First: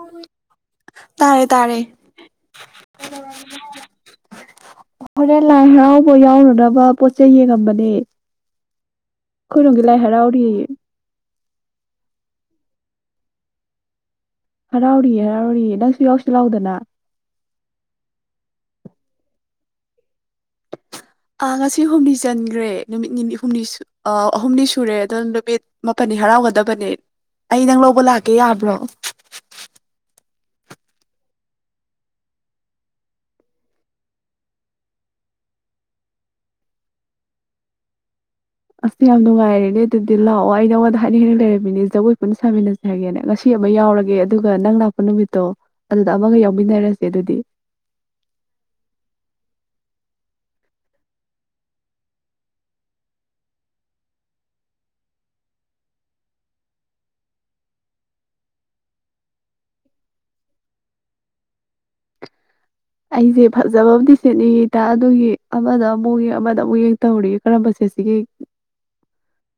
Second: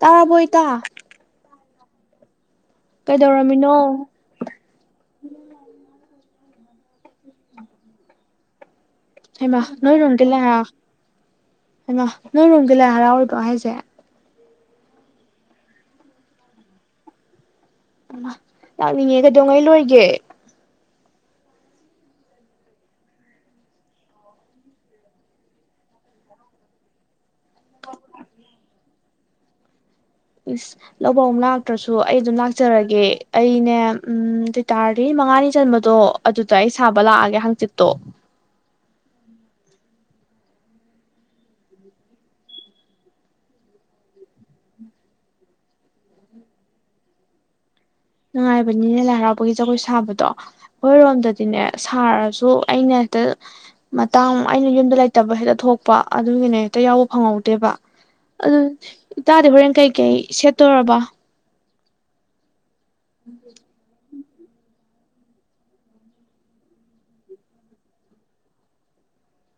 ꯇꯥꯔꯕꯣ ꯏꯇꯥ ꯇꯥꯔꯦ ꯇꯥꯔꯦ ꯀꯩꯗꯧꯔꯝꯃꯤꯅꯣ ꯍꯣꯔꯦꯟ ꯂꯥꯏꯍꯥꯔꯥꯎꯕ ꯌꯥꯎ ꯕ ꯄꯣꯠ ꯆꯩꯩ ꯌꯦꯡ ꯉꯝꯕꯅꯦ ꯍꯩꯃꯥ ꯈꯣꯏꯔꯣꯝꯒꯤ ꯂꯥꯏꯍꯥꯔꯥꯎꯔꯤ ꯌꯦ ꯍꯧꯃꯥ ꯅꯣꯏꯔꯣꯝꯒꯔ ꯂꯥꯏ ꯍꯔꯥꯎꯔꯤꯔꯤꯕꯣ ꯍꯥꯏꯁꯦ ꯍꯔꯥꯎꯔꯤ ꯍꯔꯥꯎꯔꯤ ꯅꯪꯁꯨ ꯌꯥꯎꯁꯤ ꯂꯥꯎꯗꯅ ꯂꯥꯛꯅꯤꯡꯉꯦ ꯀꯩꯗꯧꯉꯩ ꯂꯣꯏꯒꯦ ꯑꯥ ꯉꯁꯤ ꯍꯨꯝꯅꯤ ꯆꯟꯈ꯭ꯔꯦ ꯅꯨꯃꯤꯠ ꯍꯨꯝꯅꯤ ꯑꯍꯨꯝꯅꯤ ꯁꯨꯔꯦ ꯑꯣ ꯅꯨꯃꯤꯠ ꯃꯥꯄꯟꯅꯤ ꯍꯔꯥꯎꯒꯗꯕꯅꯦ ꯑꯩ ꯅꯪ ꯂꯧꯕ ꯂꯥꯛꯀꯦ ꯌꯥꯕ꯭ꯔꯣ ꯏꯁ ꯂꯧꯕꯧ ꯂꯥꯛꯇ꯭ꯔꯁꯨ ꯑꯩ ꯑꯗꯨꯝ ꯂꯥꯛꯆꯔꯒꯦ ꯑꯩꯅꯦ ꯎꯝ ꯑꯗꯨꯑꯣꯏ ꯇꯥꯔꯗꯤ ꯃꯉꯥꯅꯤ ꯆꯟꯕꯗꯣ ꯑꯗꯨꯗ ꯑꯩ ꯁꯥꯕ ꯂꯥꯛꯑꯒꯦ ꯍꯥꯡꯆꯤꯠꯇꯣ ꯑꯁ ꯌꯥꯝ ꯅꯨꯡꯉꯥꯏꯔꯦꯅꯦ ꯑꯗꯨꯗꯤ ꯂꯥꯛꯑꯣ ꯑꯩ ꯅꯪꯉꯣꯟꯗ ꯍꯥꯏꯗꯤ ꯍꯦꯟꯅ ꯂꯩꯔꯝꯃꯤꯅꯦ ꯖꯒꯣꯏ ꯄꯨꯟꯅ ꯁꯥꯃꯤꯟꯅꯁꯦ ꯍꯥꯏꯒꯦꯅꯦ ꯉꯁꯤ ꯑꯃ ꯌꯥꯎꯔꯒꯦ ꯑꯗꯨꯒ ꯅꯪ ꯂꯥꯛꯄ ꯅꯨꯃꯤꯠꯇꯣ ꯑꯗꯨꯗ ꯑꯃꯒ ꯌꯥꯎꯃꯤꯟꯅꯔꯁꯦ ꯑꯗꯨꯗꯤ ꯅꯨꯡꯉꯥꯏꯕꯅꯤꯅꯦ ꯂꯥꯏ ꯍꯔꯥꯎꯕꯒꯤ ꯖꯒꯣꯏ ꯁꯥꯕꯗꯣ ꯑꯩꯈꯣꯏꯔꯣꯝꯗꯗꯤꯅꯦ ꯁꯥꯔꯁꯨ ꯑꯩꯅ ꯍꯦꯛꯇ ꯃꯇꯥꯡ ꯑꯩꯅ ꯌꯨꯝꯗ ꯂꯩꯇꯕ ꯍꯦꯛꯇ ꯊꯣꯛꯄ ꯑꯗꯨꯒꯤꯅꯦ ꯍꯦꯛꯇ ꯌꯥꯎꯕ ꯐꯪꯍꯧꯗꯦꯕ ꯑꯗꯨ ꯏꯇꯥꯗꯤ ꯍꯣꯔꯦꯟ ꯀꯩꯀꯩ ꯁꯦꯠꯇꯣꯏꯔꯕ ꯑꯩꯁꯦ ꯐꯖꯕꯕꯗꯤ ꯁꯦꯠꯅꯤꯡꯉꯦ ꯏꯇꯥ ꯑꯗꯨꯒꯤ ꯑꯃꯗ ꯑꯃꯨꯛ ꯌꯦꯡ ꯑꯃꯗ ꯑꯃꯨꯛ ꯌꯦꯡ ꯇꯧꯔꯤ ꯀꯔꯝꯕ ꯁꯦꯠꯁꯤꯒ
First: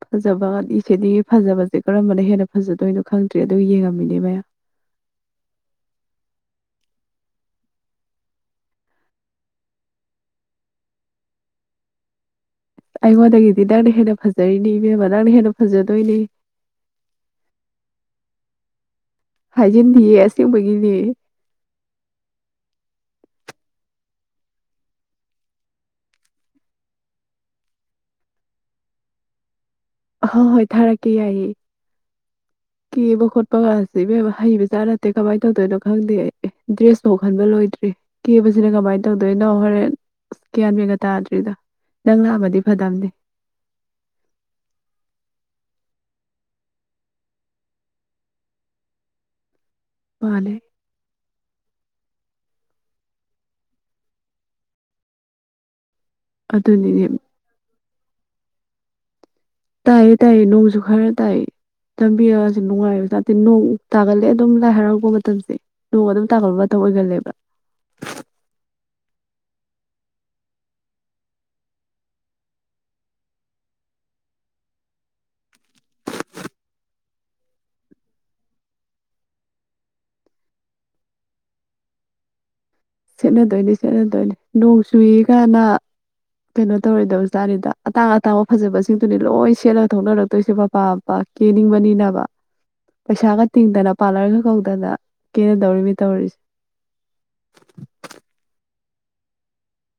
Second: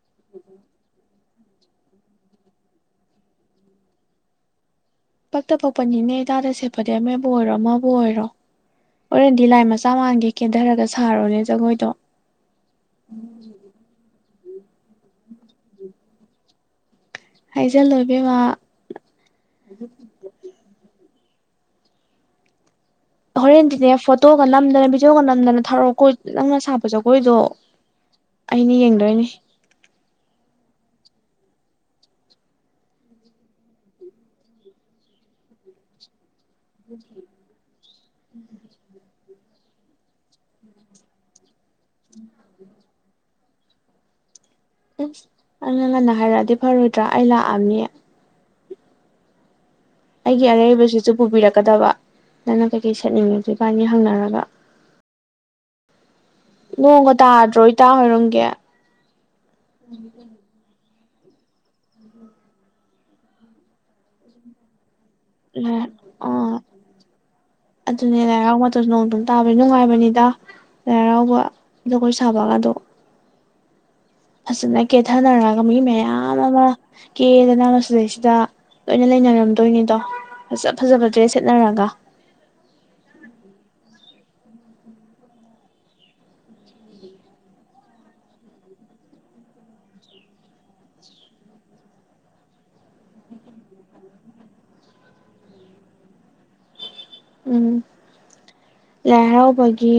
ꯐꯖꯕꯗꯤ ꯁꯦꯠꯅꯤꯡꯉꯦ ꯐꯖꯕꯁꯦ ꯀꯔꯝꯕꯅ ꯍꯦꯟꯅ ꯐꯖꯗꯣꯏꯅꯣ ꯈꯪꯗ꯭ꯔꯤ ꯑꯗꯨ ꯌꯦꯡꯉꯝꯃꯤꯅꯦ ꯃꯌꯥꯝ ꯄꯛꯇ ꯄꯛꯄꯅꯤꯅꯦ ꯏꯇꯥꯗ ꯁꯦꯠꯄꯗꯤ ꯑꯃꯕꯨ ꯑꯣꯏꯔꯣ ꯑꯃꯕꯨ ꯑꯣꯏꯔꯣ ꯍꯔꯦꯟꯗꯤ ꯂꯥꯏ ꯃꯆꯥ ꯃꯥꯟꯒꯩ ꯀꯦꯟꯊꯔꯒ ꯁꯥꯔꯣꯅꯦ ꯖꯒꯣꯏꯗꯣ ꯑꯩꯉꯣꯟꯗꯒꯤꯗꯤ ꯅꯪꯅꯦ ꯍꯦꯟꯅ ꯐꯖ ꯐꯖꯔꯤꯅꯤ ꯏꯕꯦꯝꯕ ꯅꯪꯅ ꯍꯦꯟꯅ ꯐꯖꯗꯣꯏꯅꯤ ꯍꯥꯏꯖꯜꯂꯣ ꯏꯕꯦꯝꯃ ꯍꯥꯏꯖꯟꯗꯤꯌꯦ ꯑꯁꯦꯡꯕꯒꯤꯅꯦ ꯍꯣꯔꯦꯟꯗꯤꯅꯦ ꯐꯣꯇꯣꯒ ꯅꯝꯗꯅ ꯚꯤꯗꯤꯑꯣꯒ ꯅꯝꯗꯅ ꯊꯧꯔꯛ ꯑꯩꯈꯣꯏ ꯅꯪꯅ ꯁꯥꯄ ꯖꯒꯣꯏꯗꯣ ꯑꯩꯅ ꯌꯦꯡꯗꯣꯏꯅꯦ ꯍꯣꯏ ꯍꯣꯏ ꯊꯔꯛꯀꯦ ꯌꯥꯏꯌꯦ ꯀꯦꯕ ꯈꯣꯠꯄꯒꯁꯤ ꯏꯕꯦꯝ ꯍꯩꯕ ꯖꯥꯠ ꯅꯠꯇꯦ ꯀꯃꯥꯏꯅ ꯇꯧꯗꯣꯏꯅꯣ ꯈꯪꯗꯦ ꯑꯩ ꯑꯦ ꯗ꯭ꯔꯦꯁ ꯐꯥꯎꯈꯟꯕ ꯂꯣꯏꯗ꯭ꯔꯤ ꯀꯦꯕꯁꯤꯅ ꯀꯃꯥꯏꯅ ꯇꯧ ꯑꯗꯨꯗꯩꯅ ꯍꯣꯔꯦꯟ ꯑ ꯒ꯭ꯌꯥꯟ ꯃꯦꯟꯒ ꯇꯥꯗ꯭ꯔꯤꯗ ꯅꯪ ꯂꯥꯛꯑꯃꯗꯤ ꯐꯗꯝꯕꯅꯦ ꯑꯁ ꯅꯪꯅ ꯉꯟꯅ ꯍꯥꯏꯔꯛꯑꯗꯤ ꯐꯔꯣꯏꯗ꯭ꯔꯥ ꯑꯩ ꯂꯥꯛꯑꯝꯅꯤ ꯑꯩꯒꯤ ꯃꯥꯅꯦ ꯑꯔꯩꯕꯁꯤꯁꯨ ꯄꯨꯕꯤꯔꯛꯀꯗꯕ ꯅꯪꯅ ꯀꯩꯀꯩ ꯁꯦꯠꯅꯤꯡꯉꯤ ꯏꯕꯥꯅꯤ ꯍꯪꯅꯔꯒ ꯑꯗꯨꯅꯤꯅꯦ ꯉꯣꯡꯒ ꯇꯥꯗꯔꯦ ꯏꯇꯥ ꯍꯣꯏꯔꯣꯝꯒꯤ ꯇꯥꯏꯌꯦ ꯇꯥꯏꯌꯦ ꯅꯣꯡꯁꯨꯨ ꯈꯔ ꯇꯥꯏ ꯂꯝꯕꯤꯔꯒꯁꯨ ꯅꯨꯡꯉꯥꯏꯕꯥꯖꯥ ꯅꯠꯇꯦ ꯅꯣꯡ ꯇꯥꯒꯠꯂꯦ ꯑꯗꯨꯝ ꯂꯥꯏ ꯍꯔꯥꯎꯒꯨꯝꯕ [unintelligible] ꯃꯇꯝꯁꯦ ꯅꯣꯡ ꯑꯗꯨꯝ [unintelligible] ꯑꯥ ꯑꯣꯏꯒꯜꯂꯦꯕ ꯑꯗꯨꯅꯦ ꯂꯥꯏ ꯍꯔꯥꯎꯕ ꯃꯇꯝꯁꯨ ꯅꯣꯡ ꯑꯗꯨꯝ ꯇꯥꯕꯩ ꯅꯨꯡꯉꯥꯏꯕꯅꯤꯗ ꯂꯥꯏ ꯍꯔꯥꯎꯕ ꯖꯒꯣꯏ ꯁꯥꯕꯒꯗꯣ ꯐꯖꯅ ꯀꯦꯊꯅꯔꯒ ꯃꯤ ꯃꯌꯥꯝ ꯑꯃ ꯀꯦꯗꯅ ꯃꯁꯤꯗꯩꯁꯤꯗ ꯂꯣꯏꯅ ꯂꯩꯅꯔꯝꯗꯣꯏꯅꯤꯗꯣ ꯐꯖ ꯐꯖꯕ ꯗ꯭ꯔꯦꯁ ꯁꯦꯠꯅꯔꯒ ꯁꯦꯠꯅꯗꯣꯏꯅꯤ ꯁꯦꯠꯅꯗꯣꯏꯅꯤ ꯅꯣꯡ ꯆꯨꯏ ꯀꯅ ꯀꯩꯅꯣ ꯇꯧꯔꯣꯏꯗꯧꯖꯇꯥꯠꯅꯤꯗ ꯑꯇꯥꯡ ꯑꯇꯥꯡꯕ ꯐꯖꯕꯁꯤꯡꯗꯨꯅꯤ ꯂꯣꯏ ꯁꯦꯠꯂ ꯊꯣꯛꯅꯔꯛꯇꯣꯏꯁꯦ ꯃꯄꯥ ꯃꯄꯥ ꯀꯦꯅꯤꯡꯕꯅꯤꯅꯕ ꯄꯩꯁꯥꯒ ꯇꯤꯡꯗꯅ ꯄꯥꯔꯂꯔꯒ ꯀꯧꯗꯅ ꯀꯦꯟꯅꯗꯧꯔꯤꯅꯤ ꯇꯧꯔꯤꯁꯦ ꯎꯝ ꯂꯥꯏ ꯍꯔꯥꯎꯕꯒꯤ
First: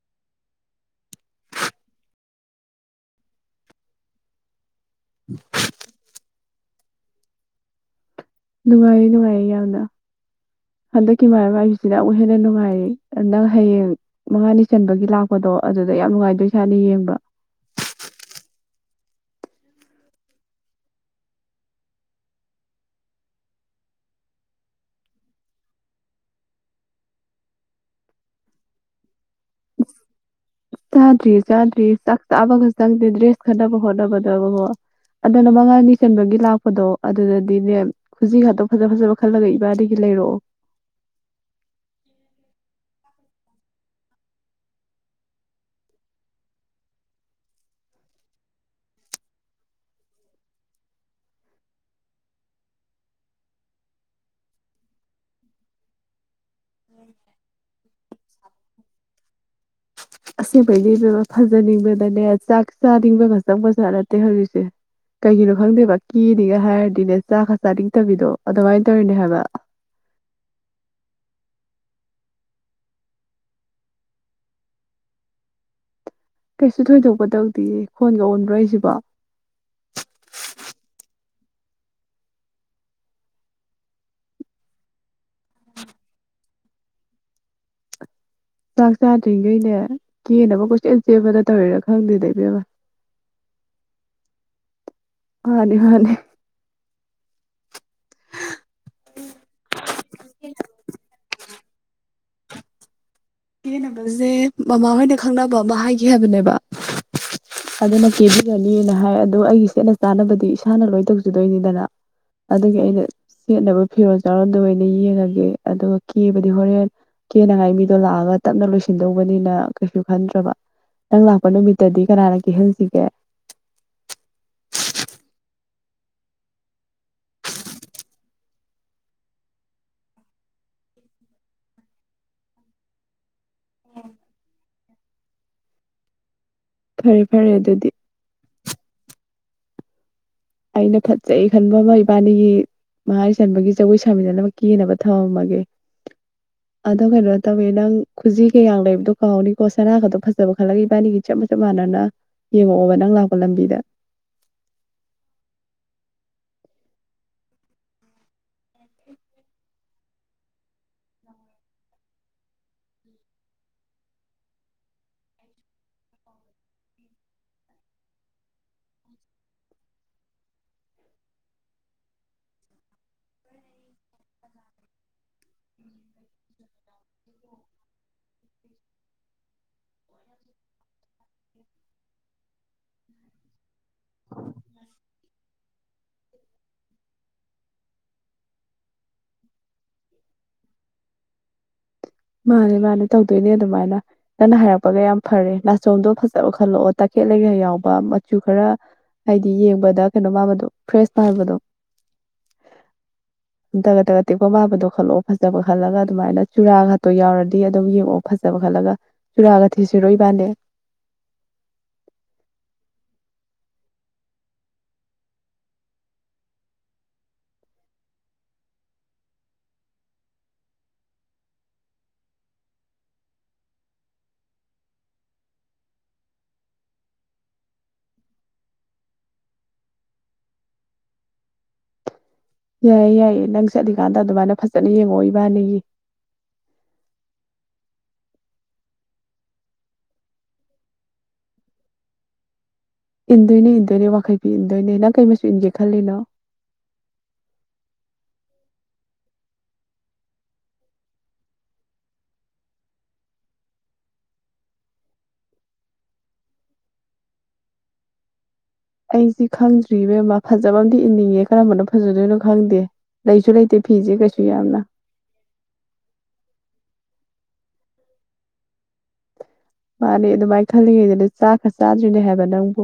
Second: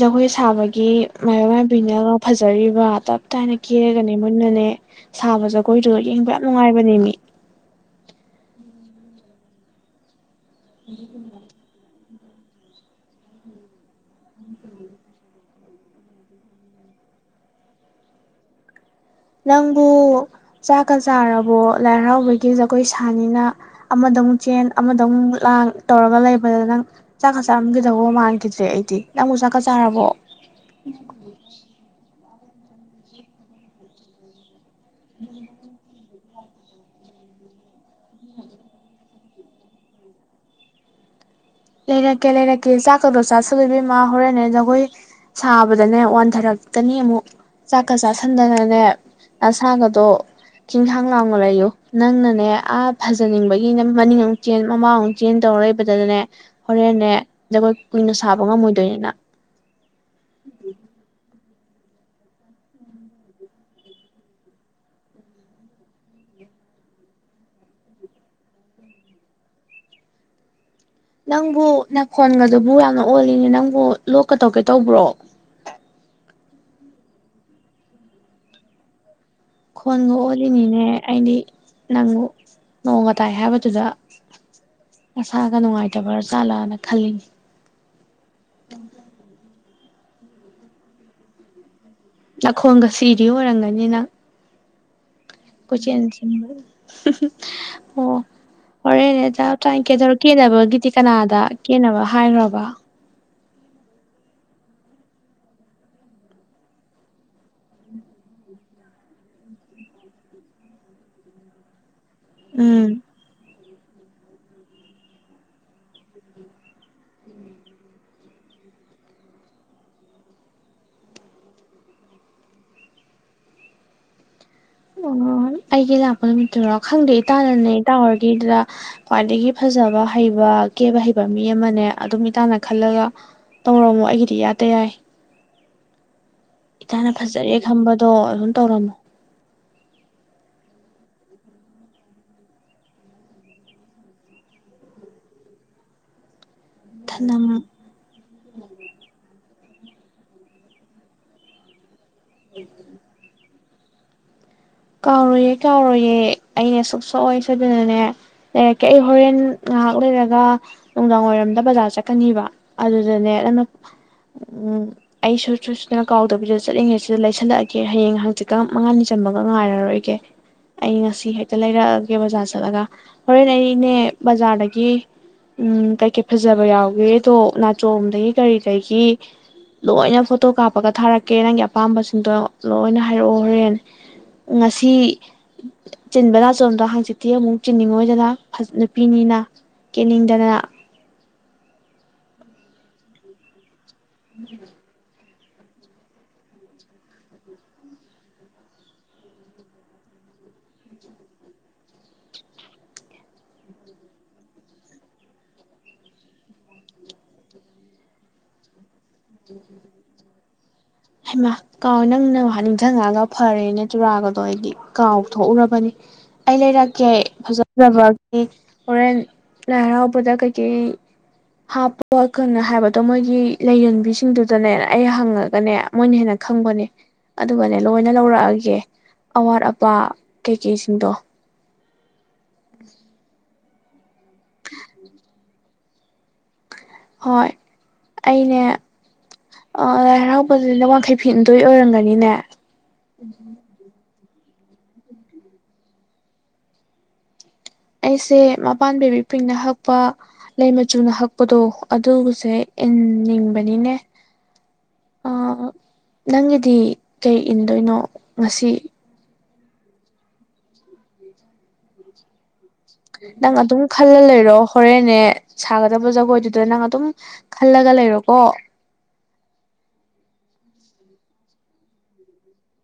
ꯖꯒꯣꯏ ꯁꯥꯕꯒꯤ ꯃꯥꯏꯕ ꯃꯥꯏꯕꯤꯅꯒ ꯐꯖꯔꯤꯕ ꯇꯞ ꯇꯥꯏꯅ ꯀꯦꯔꯒꯅꯦ ꯃꯨꯟꯅꯅꯦ ꯁꯥꯕ ꯖꯒꯣꯏꯗꯨꯗ ꯌꯦꯡꯕ ꯌꯥꯝ ꯅꯨꯡꯉꯥꯏꯕꯅꯦꯃꯤ ꯅꯨꯡꯉꯥꯏꯌꯦ ꯅꯨꯡꯉꯥꯏꯌꯦ ꯌꯥꯝꯅ ꯍꯟꯗꯛꯀꯤ ꯃꯥꯏꯕꯥ ꯃꯥꯏꯕꯤꯁꯤꯅ ꯑꯃꯨꯛ ꯍꯦꯟꯅ ꯅꯨꯡꯉꯥꯏꯔꯤ ꯅꯪ ꯍꯌꯦꯡ ꯃꯉꯥꯅꯤ ꯆꯟꯕꯒꯤ ꯂꯥꯛꯄꯗꯣ ꯑꯗꯨꯗ ꯌꯥꯝ ꯅꯨꯡꯉꯥꯏꯗꯣꯏ ꯖꯥꯠꯅꯤ ꯌꯦꯡꯕ ꯅꯪꯕꯨ ꯆꯥꯛꯀ ꯆꯥꯔꯕꯣ ꯂꯥꯏ ꯍꯔꯥꯎꯕꯒꯤ ꯖꯒꯣꯏ ꯁꯥꯅꯤꯅ ꯑꯃꯗ ꯑꯃꯨꯛ ꯆꯦꯟ ꯑꯃꯗ ꯑꯃꯨꯛ ꯂꯥꯡ ꯇꯧꯔꯒ ꯂꯩꯕꯗ ꯅꯪ ꯆꯥꯛꯀ ꯆꯥꯔꯝꯈꯤꯗꯧꯕ ꯃꯥꯟꯈꯤꯗ꯭ꯔꯦ ꯑꯩꯗꯤ ꯅꯪꯕꯨ ꯆꯥꯛꯀ ꯆꯥꯔꯕꯣ ꯆꯥꯗ꯭ꯔꯤ ꯆꯥꯗ꯭ꯔꯤ ꯆꯥꯛ ꯆꯥꯕꯒ ꯆꯪꯗꯦ ꯗ꯭ꯔꯦꯁ ꯈꯟꯅꯅꯕ ꯍꯣꯠꯅꯕꯗ ꯑꯗꯨꯗꯅ ꯃꯉꯥꯅꯤ ꯆꯟꯕꯒꯤ ꯂꯥꯛꯄꯗꯣ ꯑꯗꯨꯗꯗꯤꯅꯦ ꯈꯨꯖꯤ ꯉꯥꯛꯇ ꯐꯖ ꯐꯖꯕ ꯈꯜꯂꯒ ꯏꯕꯥꯟꯅꯤꯒꯤ ꯂꯩꯔꯛꯑꯣ ꯂꯩꯔꯛꯀꯦ ꯂꯩꯔꯛꯀꯦ ꯆꯥꯛ ꯆꯥꯛꯀꯗꯣ ꯆꯥꯁꯟꯂꯦ ꯏꯕꯦꯝꯃ ꯍꯣꯔꯦꯟꯅꯦ ꯖꯒꯣꯏ ꯁꯥꯕꯗꯅꯦ ꯋꯥꯟꯊꯔꯀꯅꯤ ꯑꯃꯨꯛ ꯆꯥꯛꯀ ꯆꯥꯥꯁꯟꯗꯅꯅꯦ ꯅꯁꯥꯒꯗꯣ ꯆꯤꯡꯁꯥꯡ ꯂꯥꯡꯅ ꯂꯩꯌꯨ ꯅꯪꯅꯅꯦ ꯑꯥ ꯐꯖꯅꯤꯡꯕꯒꯤꯅꯦ ꯃꯅꯤꯡ ꯑꯃꯨꯛ ꯆꯦꯟ ꯃꯃꯥꯡꯃꯨꯛ ꯆꯦꯟ ꯇꯧꯔ ꯂꯩꯕꯗꯗꯅꯦ ꯍꯣꯔꯦꯟꯅꯦ ꯖꯒꯣꯏ ꯀꯨꯏꯅ ꯁꯥꯕ ꯉꯝꯃꯣꯏꯗꯣꯏꯅꯤ ꯅꯪ ꯑꯁꯦꯡꯕꯩꯅꯦ ꯏꯕꯦꯝꯃ ꯐꯖꯅꯤꯡꯕꯗꯅꯦ ꯆꯥꯛ ꯆꯥꯅꯤꯡꯕ ꯖꯥꯠ ꯅꯠꯇꯦ ꯍꯧꯖꯤꯛꯁꯦ ꯀꯩꯒꯤꯅꯣ ꯈꯪꯗꯦꯕ ꯀꯦꯅꯤꯒ ꯍꯥꯏꯔꯗꯤꯅꯦ ꯆꯥꯛ ꯀ ꯆꯥꯅꯤꯡꯗꯕꯤꯗꯣ ꯑꯗꯨꯃꯥꯏꯅ ꯇꯧꯔꯤꯅꯦ ꯍꯥꯏꯕ ꯅꯪꯕꯨ ꯅꯥꯈꯣꯟꯒꯗꯨꯕꯨ ꯌꯥꯝꯅ ꯑꯣꯜꯂꯤꯅꯦ ꯅꯪꯕꯨ ꯂꯣꯛꯀ ꯇꯧꯒꯦ ꯇꯧꯕ꯭ꯔꯣ ꯀꯩꯁꯨ ꯊꯣꯏꯗꯣꯛꯄꯇꯧꯗꯤꯌꯦ ꯈꯣꯟꯒ ꯑꯣꯟꯕ꯭ꯔꯣ ꯑꯩꯁꯤꯕꯣ ꯈꯣꯟꯒ ꯑꯣꯜꯂꯤꯅꯤꯅꯦ ꯑꯩꯗꯤ ꯅꯪ ꯅꯣꯡꯒ ꯇꯥꯏ ꯍꯥꯏꯕꯗꯨꯗ ꯃꯁꯥꯒ ꯅꯨꯡꯉꯥꯏꯇꯕ ꯖꯥꯠꯂꯥꯅ ꯈꯜꯂꯤꯅꯦ ꯆꯥꯛ ꯆꯥ ꯗꯔꯤꯒꯩꯅꯦ ꯀꯦꯅꯥꯕ ꯀꯣꯏꯆꯦꯟ ꯆꯦꯟꯕꯗ ꯇꯧ ꯅꯥꯈꯣꯟꯒ ꯁꯤꯔꯤ ꯑꯣꯏꯔꯝꯒꯅꯤ ꯅꯪ ꯃꯥꯅꯤ ꯀꯣꯏꯆꯦꯟ ꯃꯥꯅꯤ ꯆꯦꯟꯕꯗ ꯍꯨꯝ ꯍꯨꯝ ꯑꯣ ꯍꯣꯔꯦꯟꯅꯦ ꯇꯞ ꯇꯥꯏꯟ ꯀꯦꯊꯣꯔꯣꯛ ꯀꯦꯅꯕꯒꯤꯗꯤ ꯀꯅꯥꯗ ꯀꯦꯅꯕ ꯍꯥꯏꯒ꯭ꯔꯕ ꯀꯦꯅꯕꯖꯦ ꯃꯃꯥꯍꯣꯏꯅ ꯈꯪꯅꯕ ꯑꯃ ꯍꯥꯏꯒꯤ ꯍꯥꯏꯕꯅꯦꯕ ꯑꯗꯨꯅ ꯀꯦꯕꯤꯔꯅꯤꯅ ꯍꯥꯏ ꯑꯗꯣ ꯑꯩꯒꯤ ꯁꯦꯠꯅ ꯆꯥꯅꯕꯗꯤ ꯏꯁꯥꯅ ꯂꯣꯏꯅ ꯇꯧꯖꯗꯣꯏꯅꯤꯗꯅ ꯑꯗꯨꯒꯤ ꯎꯝ ꯑꯩꯅ ꯁꯦꯠꯅꯕ ꯐꯤꯔꯣꯜ ꯆꯥꯔꯣꯜꯗꯣ ꯑꯣꯏꯅ ꯌꯦꯡꯉꯒꯦ ꯑꯗꯨꯒ ꯀꯦꯕꯗꯤ ꯍꯣꯔꯦꯟ ꯀꯦꯅꯉꯥꯏ ꯃꯤꯗꯣ ꯂꯥꯛꯑꯒ ꯓ ꯇꯞꯅ ꯂꯣꯏꯁꯤꯟꯗꯧꯕꯅꯤꯅ ꯀꯩꯁꯨ ꯈꯟꯗ꯭ꯔꯕ ꯅꯪ ꯂꯥꯛꯄ ꯅꯨꯃꯤꯠꯇꯗꯤ ꯀꯅꯥꯅ ꯀꯦꯍꯟꯁꯤꯒꯦ ꯑꯣ ꯑꯩꯒꯤ ꯂꯥꯛꯄ ꯅꯨꯃꯤꯠꯇꯨꯔꯣ ꯈꯪꯗꯦ ꯏꯇꯥꯅꯅꯦ ꯏꯇꯥꯍꯣꯏꯒꯤꯗꯨꯗ ꯈ꯭ꯋꯥꯏꯗꯒꯤ ꯐꯖꯕ ꯍꯩꯕ ꯀꯦꯕ ꯍꯩꯕ ꯃꯤ ꯑꯃꯅꯦ ꯑꯗꯨꯝ ꯏꯇꯥꯥꯟꯅ ꯈꯜꯂꯒ ꯇꯧꯔꯝꯃꯣ ꯑꯩꯒꯤꯗꯤ ꯏꯌꯥꯗ ꯌꯥꯏ ꯏꯇꯥꯅ ꯐꯔꯦ ꯐꯔꯦ ꯐꯖꯔꯦ ꯑꯗꯨꯗꯤ ꯈꯟꯕꯗꯣ ꯑꯗꯨꯝ ꯇꯧꯔꯝꯃꯣ ꯑꯩꯅ ꯐꯖꯩ ꯈꯟꯕ ꯑꯃ ꯏꯕꯥꯏꯅꯤꯒꯤ ꯃꯉꯥꯅꯤ ꯆꯟꯕꯒꯤ ꯖꯒꯣꯏ ꯁꯥꯃꯤꯟꯅꯅꯕ ꯀꯦꯅꯕ ꯊꯃꯝ ꯃꯒꯦ ꯑꯗꯣ ꯀꯩꯅꯣ ꯇꯧꯋꯦ ꯅꯪ ꯈꯨꯖꯤ ꯀꯌꯥꯡ ꯂꯩꯕꯗꯣ ꯀꯥꯎꯅꯤ ꯍꯣ ꯁꯅꯥ ꯒꯗꯣ ꯐꯖꯕ ꯈꯜꯂꯒ ꯏꯕꯥꯅꯤꯒꯤ ꯆꯞꯃ ꯆꯞ ꯃꯥꯟꯅꯅ ꯌꯦꯡꯉꯛꯑꯣꯕ ꯅꯪ ꯂꯥꯛꯄ ꯂꯝꯕꯤꯗ ꯀꯥꯎꯔꯣꯏꯌꯦ ꯀꯥꯎꯔꯣꯏꯌꯦ ꯑꯩꯅꯦ ꯁꯨꯛꯁꯣꯏ ꯁꯣꯏꯗꯅꯅꯦ ꯂꯩꯔꯛꯀꯦ ꯑꯩ ꯍꯣꯔꯦꯟ ꯉꯥꯏꯍꯥꯛ ꯂꯩꯔꯒ ꯅꯨꯡꯗꯥꯡ ꯋꯥꯏꯔꯝꯗ ꯕꯖꯥꯔ ꯆꯠꯀꯅꯤꯕ ꯑꯗꯨꯗꯅꯦ ꯅꯪꯅ ꯎꯝ ꯑꯩ ꯁꯨꯡꯁꯣꯏ ꯁꯣꯏꯗꯅ ꯀꯥꯎꯗꯕꯤꯗ ꯆꯠꯂꯤꯉꯩ ꯁꯤꯗ ꯂꯩꯁꯜꯂꯛꯑꯒꯦ ꯍꯌꯦꯡ ꯍꯪꯆꯤꯠꯀ ꯃꯉꯥꯅꯤ ꯆꯕ ꯉꯥꯏꯔꯔꯣꯏꯒꯦ ꯑꯩ ꯉꯁꯤ ꯍꯦꯛꯇ ꯂꯩꯔꯛꯑꯒꯦ ꯕꯖꯥꯔ ꯆꯠꯂꯒ ꯍꯣꯔꯦꯟ ꯑꯩꯅꯦ ꯕꯖꯥꯔꯗꯒꯤ ꯎꯝ ꯀꯩꯀꯩ ꯐꯖꯕ ꯌꯥꯎꯒꯦꯗꯣ ꯅꯥꯆꯣꯝ ꯗꯩ ꯀꯔꯤ ꯀꯩꯒꯤ ꯂꯣꯏꯅ ꯐꯣꯇꯣ ꯀꯥꯞꯄꯒ ꯊꯥꯔꯛꯀꯦ ꯅꯪꯒꯤ ꯑꯄꯥꯝꯕꯁꯤꯡꯗꯣ ꯂꯣꯏꯅ ꯍꯥꯏꯔꯛꯑꯣ ꯍꯣꯔꯦꯟ ꯉꯥꯁꯤ ꯆꯤꯟꯕ ꯅꯥꯆꯣꯝꯗꯣ ꯍꯥꯡꯆꯤꯠꯇꯤ ꯑꯃꯨꯛ ꯆꯤꯟꯅꯤꯡꯉꯛ ꯑꯣꯏꯗꯅ ꯐꯖ ꯅꯨꯄꯤꯅꯤꯅ ꯀꯦꯟꯅꯤꯡꯗꯅ ꯃꯥꯅꯦ ꯃꯥꯅꯦ ꯇꯧꯗꯣꯏꯅꯦ ꯑꯗꯨꯃꯥꯏꯅ ꯅꯪꯅ ꯍꯥꯏꯔꯛꯄꯒ ꯌꯥꯝ ꯐꯔꯦ ꯅꯥꯆꯣꯝꯗꯣ ꯐꯖꯕ ꯈꯜꯂꯛꯑꯣ ꯇꯈꯦꯠꯂꯩꯒ ꯌꯥꯎꯕ ꯑꯝ ꯃꯆꯨ ꯈꯔ ꯍꯥꯏꯗꯤ ꯌꯦꯡꯕꯗ ꯀꯩꯅꯣ ꯃꯥꯟꯕꯗꯣ ꯐ꯭ꯔꯦꯁ ꯃꯥꯟꯕꯗꯣ ꯇꯒꯠ ꯇꯒꯠ ꯇꯦꯛꯄ ꯃꯥꯟꯕꯗꯣ ꯈꯜꯂꯛꯑꯣ ꯐꯖꯕ ꯈꯜꯂꯒ ꯑꯗꯨꯃꯥꯏꯅ ꯆꯨꯔꯥꯒ ꯇꯣ ꯌꯥꯎꯔꯗꯤ ꯑꯗꯨꯝ ꯌꯦꯡꯉꯛꯑꯣ ꯐꯖꯕ ꯈꯠꯂꯒ ꯆꯨꯔꯥꯒ ꯊꯦꯠꯁꯤꯔꯣ ꯏꯕꯥꯏꯅꯤ ꯍꯩꯃꯥ ꯀꯥꯎꯋꯦ ꯅꯪꯅ ꯅꯤꯡꯁꯤꯡꯉꯛꯑꯒ ꯐꯔꯦꯅ ꯆꯨꯔꯥꯒꯗꯣ ꯑꯩꯗꯤ ꯀꯥꯎ ꯊꯣꯛꯎꯔꯕꯅꯤ ꯑꯩ ꯂꯩꯔꯛꯀꯦ ꯐꯖ ꯐꯖꯕꯒꯤ ꯍꯣꯔꯦꯟ ꯂꯥꯏ ꯍꯔꯥꯎꯕꯗ ꯀꯩꯀꯩ ꯍꯥꯞꯄꯛꯀꯅꯦ ꯍꯥꯏꯕꯗꯣ ꯃꯣꯏꯒꯤ ꯂꯩꯔꯟꯕꯤꯁꯤꯡꯗꯨꯗꯅꯦ ꯑꯩ ꯍꯪꯉꯒꯅꯦ ꯃꯣꯏꯅ ꯍꯦꯟꯅ ꯈꯪꯕꯅꯦ ꯑꯗꯨꯒꯅꯦ ꯂꯣꯏꯅ ꯂꯧꯔꯛꯑꯒꯦ ꯑꯋꯥꯠ ꯑꯄꯥ ꯀꯩ ꯀꯩꯁꯤꯡꯗꯣ ꯌꯥꯏꯌꯦ ꯌꯥꯏꯌꯦ ꯅꯪꯁ ꯆꯠꯂꯨ ꯀꯟꯗ ꯑꯗꯨꯃꯥꯏꯅ ꯐꯖꯅ ꯌꯦꯡꯉꯛꯑꯣ ꯏꯕꯅꯒꯤ ꯍꯣꯏ ꯑꯩꯅꯦ ꯑꯥ ꯂꯥꯏ ꯍꯔꯥꯎꯕꯗꯨꯗꯤ ꯋꯥꯡꯈꯩ ꯐꯤ ꯏꯟꯗꯣꯏ ꯑꯣꯏꯔꯝꯒꯅꯤꯅꯦ ꯏꯟꯗꯣꯏꯅꯦ ꯏꯟꯗꯣꯏꯅꯦ ꯋꯥꯡꯈꯩ ꯏꯟꯗꯣꯏꯅꯦ ꯅꯪ ꯀꯩ ꯃꯆꯨ ꯏꯟꯒꯦ ꯈꯜꯂꯤꯅꯣ ꯑꯩꯁꯦ ꯃꯄꯥꯟ ꯕꯕꯤ ꯄꯤꯡꯅ ꯍꯛꯄ ꯂꯩ ꯃꯆꯨꯅ ꯍꯛꯄꯗꯣ ꯑꯗꯨꯒꯁꯦ ꯏꯟꯅꯤꯡꯕꯅꯤꯅꯦ ꯑ ꯅꯪꯒꯤꯗꯤ ꯀꯩ ꯏꯟꯗꯣꯏꯅꯣ ꯉꯁꯤ ꯑꯩꯖꯤ ꯈꯪꯗ꯭ꯔꯤ ꯏꯕꯦꯝꯃ ꯐꯖꯕ ꯑꯝꯗꯤ ꯏꯟꯅꯤꯡꯉꯦ ꯀꯔꯝꯕꯅ ꯐꯖꯗꯣꯏꯅꯣ ꯈꯪꯗꯦ ꯂꯩꯁꯨ ꯅꯪ ꯂꯩꯇꯦ ꯑꯗꯨꯝ ꯐꯤꯁꯦ ꯈꯜꯂ ꯀꯩꯁꯨ ꯂꯩꯔꯣ ꯌꯥꯝꯅ ꯍꯣꯔꯦꯟꯅꯦ ꯁꯥꯒꯗꯕ ꯖꯒꯣꯏꯗꯨꯗ ꯅꯪ ꯑꯗꯨꯝ ꯈꯜꯂꯒ ꯂꯩꯔꯣꯀꯣ ꯃꯥꯅꯦ ꯑꯗꯨꯃꯥꯏ ꯈꯜꯂꯤꯉꯩꯗꯅꯦ ꯆꯥꯛ ꯆꯥꯗ꯭ꯔꯤꯅꯦ ꯍꯥꯏꯕ ꯅꯪꯕꯨ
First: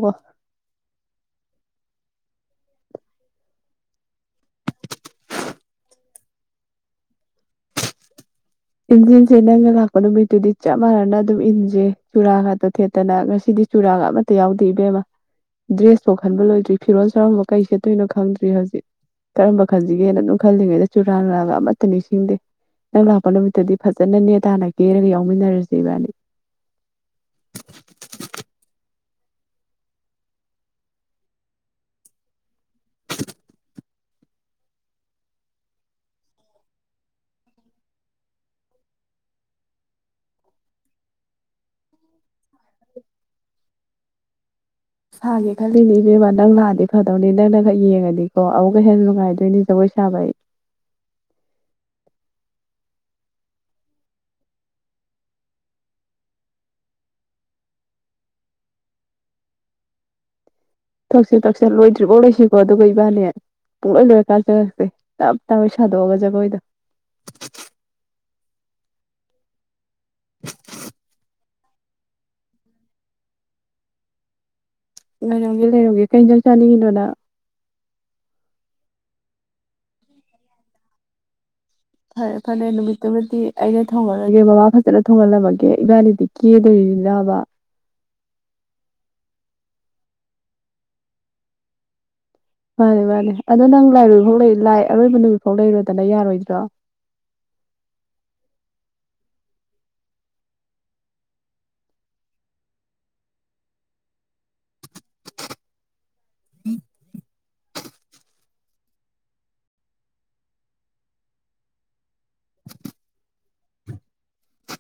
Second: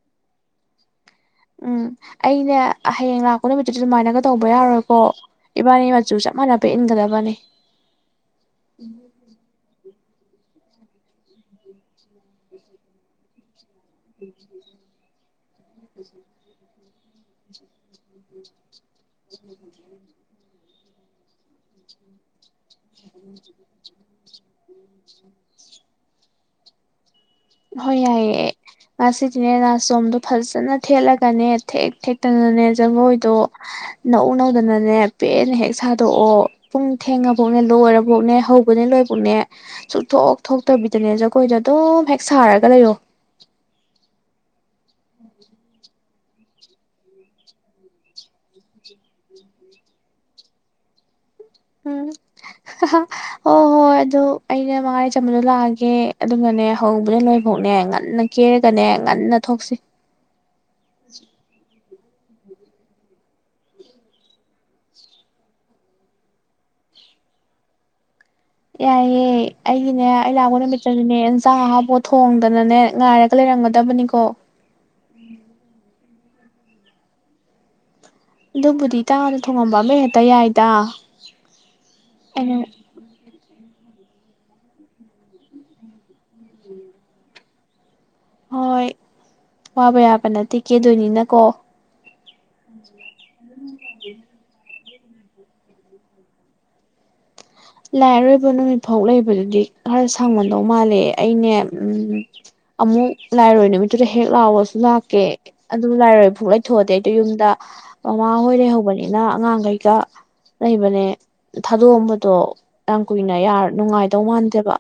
ꯎꯝ ꯑꯩꯅꯦ ꯍꯌꯦꯡ ꯂꯥꯛꯄ ꯅꯨꯃꯤꯠꯇꯨꯗ ꯑꯗꯨꯃꯥꯏꯅꯒ ꯇꯧꯕ ꯌꯥꯔꯣꯏꯀꯣ ꯏꯕꯥꯅꯤ ꯃꯆꯨ ꯆꯞ ꯃꯥꯟꯅꯕ ꯏꯟꯒꯗꯕꯅꯦ ꯏꯟꯖꯦ ꯏꯟꯖꯦ ꯅꯪꯅ ꯂꯛ ꯄ ꯅꯨꯃꯤꯠꯇꯨꯗꯤ ꯆꯞ ꯃꯥꯟꯅꯅ ꯑꯗꯨꯝ ꯏꯟꯖꯦ ꯆꯨꯔꯥ ꯉꯠꯇ ꯊꯦꯠꯇꯅ ꯉꯁꯤꯗꯤ ꯆꯨꯔꯥꯒ ꯑꯃꯠꯇ ꯌꯥꯎꯗꯦ ꯏꯕꯦꯝꯃ ꯗ꯭ꯔꯦꯁꯐꯧ ꯈꯟꯕ ꯂꯣꯏꯗ꯭ꯔꯤ ꯐꯤꯔꯣꯜ ꯁꯣꯔꯝꯕ ꯀꯩ ꯁꯦꯠꯇꯣꯏꯅꯣ ꯈꯪꯗ꯭ꯔꯤ ꯍꯧꯖꯤꯛ ꯀꯔꯝꯕ ꯈꯟꯖꯤꯒꯦꯅ ꯗꯨꯝ ꯈꯜꯂꯤꯉꯩꯗ ꯆꯨꯔꯥꯟ ꯂꯥꯒ ꯑꯃꯠꯇ ꯅꯤꯡꯁꯤꯡꯗꯦ ꯅꯪꯂꯥ ꯄꯅꯨꯃꯤꯠꯇꯨꯗꯤ ꯐꯖꯅ ꯅꯦ ꯇꯥꯅ ꯀꯦꯔꯒ ꯌꯥꯎꯃꯤꯟꯅꯔꯖꯦ ꯏꯕꯥꯅꯤ ꯍꯣꯏ ꯌꯥꯏꯌꯦ ꯉꯁꯤꯖꯨꯅꯦ ꯅꯥꯆꯣꯝꯗꯣ ꯐꯖꯅ ꯊꯦꯠꯂꯒꯅꯦ ꯊꯦꯛ ꯊꯦꯛꯇꯅꯅꯦ ꯖꯒꯣꯏꯗꯣ ꯅꯧ ꯅꯧꯗꯅꯅꯦ ꯄꯦꯟꯅ ꯍꯦꯛ ꯁꯥꯗꯣꯛꯑꯣ ꯄꯨꯡ ꯊꯦꯡꯉꯕꯧꯅꯦ ꯂꯣꯏꯔꯕꯧꯅꯦ ꯍꯧꯕꯅꯦ ꯂꯣꯏꯕꯧꯅꯦ ꯁꯨꯛꯊꯣꯛ ꯊꯣꯛꯇꯕꯤꯗꯅꯦ ꯖꯒꯣꯏꯗꯣ ꯑꯗꯨꯝ ꯍꯦꯛ ꯁꯥꯔꯒ ꯂꯩꯔꯣ ꯁꯥꯒꯦ ꯈꯜꯂꯤꯅꯦ ꯏꯕꯦꯝꯃ ꯅꯪ ꯂꯥꯛꯑꯗꯤ ꯐꯗꯧꯅꯦ ꯅꯪꯅ ꯈꯛ ꯌꯦꯡꯉꯗꯤ ꯀꯣ ꯑꯃꯨꯛꯀ ꯍꯦꯟꯅ ꯅꯨꯡꯉꯥꯏꯗꯣꯏꯅꯦ ꯖꯒꯣꯏ ꯁꯥꯕ ꯑꯩ ꯎꯝ ꯑꯍꯥꯍ ꯍꯣꯏ ꯍꯣꯏ ꯑꯗꯨ ꯑꯩꯅ ꯃꯉꯥꯅꯤ ꯆꯝꯕꯗꯣ ꯂꯥꯛꯑꯒꯦ ꯑꯗꯨꯒꯅꯦ ꯍꯧꯕꯗꯩ ꯂꯣꯏꯕꯧꯅꯦ ꯉꯟꯅ ꯀꯦꯔꯒꯅꯦ ꯉꯟꯅ ꯊꯣꯛꯁꯤ ꯊꯛꯁꯦ ꯊꯛꯁꯦ ꯂꯣꯏꯗ ꯗ꯭ꯔꯤꯕꯧ ꯂꯩꯁꯤꯀꯣ ꯑꯗꯨꯒ ꯏꯕꯥꯅꯦ ꯄꯨꯡꯂꯣꯏ ꯂꯣꯏꯔ ꯀꯥꯟꯗ ꯁꯦ ꯇꯞ ꯇꯥꯒꯩ ꯁꯥꯗꯣꯛꯑꯒ ꯖꯒꯣꯏꯗꯣ ꯌꯥꯏꯌꯦ ꯑꯩ ꯒꯤꯅꯦ ꯑꯩ ꯂꯥꯛꯄ ꯅꯨꯃꯤꯠꯇꯖꯨꯅꯦ ꯏꯁ ꯆꯥꯡ ꯑꯍꯥꯎꯕꯒ ꯊꯣꯡꯗꯅꯅꯦ ꯉꯥꯏꯔꯒ ꯂꯩꯔꯝꯒꯗꯕꯅꯤꯀꯣ ꯉꯥꯏꯔꯝꯒꯦ ꯂꯩꯔꯝꯒꯦ ꯀꯩ ꯏꯟꯖꯥꯡ ꯆꯥꯅꯤꯡꯉꯤꯅꯣ ꯅꯪ ꯑꯗꯨꯕꯨꯗꯤ ꯏꯇꯥ ꯍꯣꯏꯗ ꯊꯣꯡꯉꯝꯕ ꯑꯃ ꯍꯦꯛꯇ ꯌꯥꯏꯗ ꯐꯔꯦ ꯑꯩꯅ ꯐꯔꯦ ꯅꯨꯃꯤꯠꯇꯨꯃꯗꯤ ꯑꯩꯅ ꯊꯣꯡꯉꯔꯣꯏꯒꯦ ꯃꯃꯥ ꯐꯖꯅ ꯊꯣꯡꯍꯜꯂꯝꯃꯒꯦ ꯏꯕꯥꯅꯤꯗꯤ ꯀꯦꯗꯣꯔꯤꯅꯤꯅꯥꯕ ꯍꯣꯏ ꯋꯥꯕ ꯌꯥꯕ ꯅꯠꯇꯦ ꯀꯦꯗꯣꯏꯅꯤꯅꯀꯣ ꯃꯥꯅꯦ ꯃꯥꯅꯦ ꯑꯗꯣ ꯅꯪ ꯂꯥꯏꯔꯣꯏꯕꯧ ꯂꯩ ꯂꯥꯏ ꯑꯔꯣꯏꯕ ꯅꯨꯃꯤꯠ ꯐꯥꯎ ꯂꯩꯔꯣꯗꯅ ꯌꯥꯔꯣꯏꯗ꯭ꯔꯣ ꯂꯥꯏ ꯑꯔꯣꯏꯕ ꯅꯨꯃꯤꯠ ꯐꯥꯎ ꯂꯩꯕꯗꯨꯗꯤ ꯈꯔ ꯁꯪꯃꯟꯗꯧ ꯃꯥꯜꯂꯦ ꯑꯩꯅꯦ ꯎꯝ ꯑꯃꯨꯛ ꯂꯥꯏꯔꯣꯏ ꯅꯨꯃꯤꯠꯇꯨꯗ ꯍꯦꯛ ꯂꯥꯎꯕꯁꯨ ꯂꯥꯛꯀꯦ ꯑꯗꯨ ꯂꯥꯏꯔꯣꯏꯕ ꯐꯨꯛ ꯂꯩꯊꯣꯛꯑꯗꯦ ꯑꯗꯨ ꯌꯨꯝꯗ ꯃꯥꯃ ꯑꯩꯍꯣꯏ ꯂꯩꯍꯧꯕꯅꯤꯅ ꯑꯉꯥꯡꯈꯩꯀꯥ ꯂꯩꯕꯅꯦ ꯊꯥꯗꯣꯛꯑꯝꯕꯗꯣ ꯌꯥꯝ ꯀꯨꯏꯅ ꯌꯥꯔ ꯅꯨꯡꯉꯥꯏꯗꯧ ꯃꯥꯟꯗꯦꯕ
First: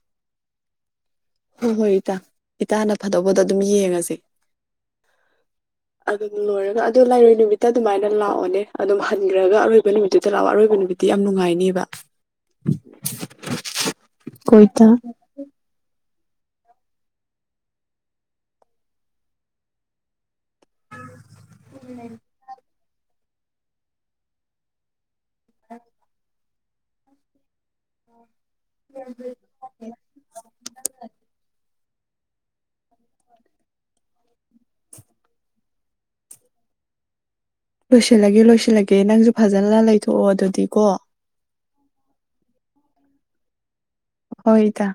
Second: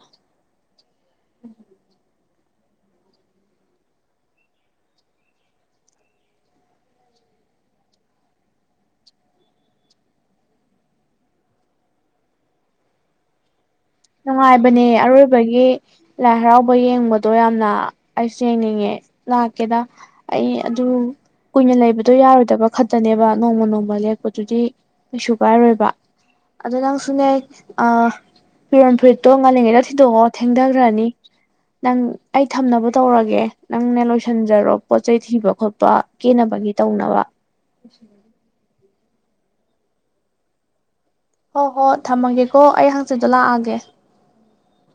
ꯍꯣꯏ ꯍꯣꯏ ꯏꯇꯥ ꯏꯇꯥꯅ ꯐꯗꯧꯕꯗꯣ ꯑꯗꯨꯝ ꯌꯦꯡꯉꯁꯦ ꯑꯗꯨꯝ ꯂꯣꯏꯔꯒ ꯑꯣ ꯂꯥꯏꯔꯣꯏ ꯅꯨꯃꯤꯠꯇ ꯑꯗꯨꯃꯥꯏꯅ ꯂꯥꯛꯑꯣꯅꯦ ꯑꯗꯨꯝ ꯍꯟꯈ꯭ꯔꯒ ꯑꯔꯣꯏꯕ ꯅꯨꯃꯤꯠꯇꯨꯗ ꯂꯥꯛꯑꯣ ꯑꯔꯣꯏꯕ ꯅꯨꯃꯤꯠꯇꯤ ꯌꯥꯝ ꯅꯨꯡꯉꯥꯏꯅꯦꯕ ꯅꯨꯡꯉꯥꯏꯕꯅꯦ ꯑꯔꯣꯏꯕꯒꯤ ꯂꯥꯏ ꯍꯔꯥꯎꯕ ꯌꯦꯡꯕꯗꯣ ꯌꯥꯝꯅ ꯑꯩꯁ ꯨꯌꯦꯡꯅꯤꯡꯉꯦ ꯂꯥꯛꯀꯦꯗ ꯑꯩ ꯑꯗꯨ ꯀꯨꯏꯅ ꯂꯩꯕꯗꯣ ꯌꯥꯔꯣꯏꯗꯕ ꯈꯛꯇꯅꯦꯕ ꯅꯣꯡꯃ ꯅꯣꯡꯃ ꯂꯦꯛꯄꯗꯨꯗꯤ ꯀꯩꯁꯨ ꯀꯥꯏꯔꯣꯏꯕ ꯑꯗꯣ ꯅꯪꯁꯨꯅꯦ ꯑ ꯐꯤꯔꯣꯟ ꯐꯨꯔꯤꯠꯇꯣ ꯉꯜꯂꯤꯉꯩꯗ ꯊꯤꯗꯣꯛꯑꯣ ꯊꯦꯡꯗꯒ꯭ꯔꯅꯤ ꯅꯪ ꯑꯩ ꯊꯝꯅꯕ ꯇꯧꯔꯒꯦ ꯅꯪꯅꯦ ꯂꯣꯏꯁꯤꯟꯖꯔꯣ ꯄꯣꯠ ꯆꯩ ꯊꯤꯕ ꯈꯣꯠꯄ ꯀꯦꯅꯕꯒꯤ ꯇꯧꯅꯕ ꯂꯣꯏꯁꯤꯜꯂꯒꯦ ꯂꯣꯏꯁꯤꯜꯂꯒꯦ ꯅꯪꯁꯨ ꯐꯖꯅ ꯂꯩꯊꯣꯛꯑꯣ ꯑꯗꯨꯗꯤꯀꯣ ꯍꯣꯏ ꯍꯣꯏ ꯊꯝꯃꯒꯦꯀꯣ ꯑꯩ ꯍꯪꯆꯤꯗꯣ ꯂꯥꯛꯑꯒꯦ ꯍꯣꯏ ꯢꯇꯥ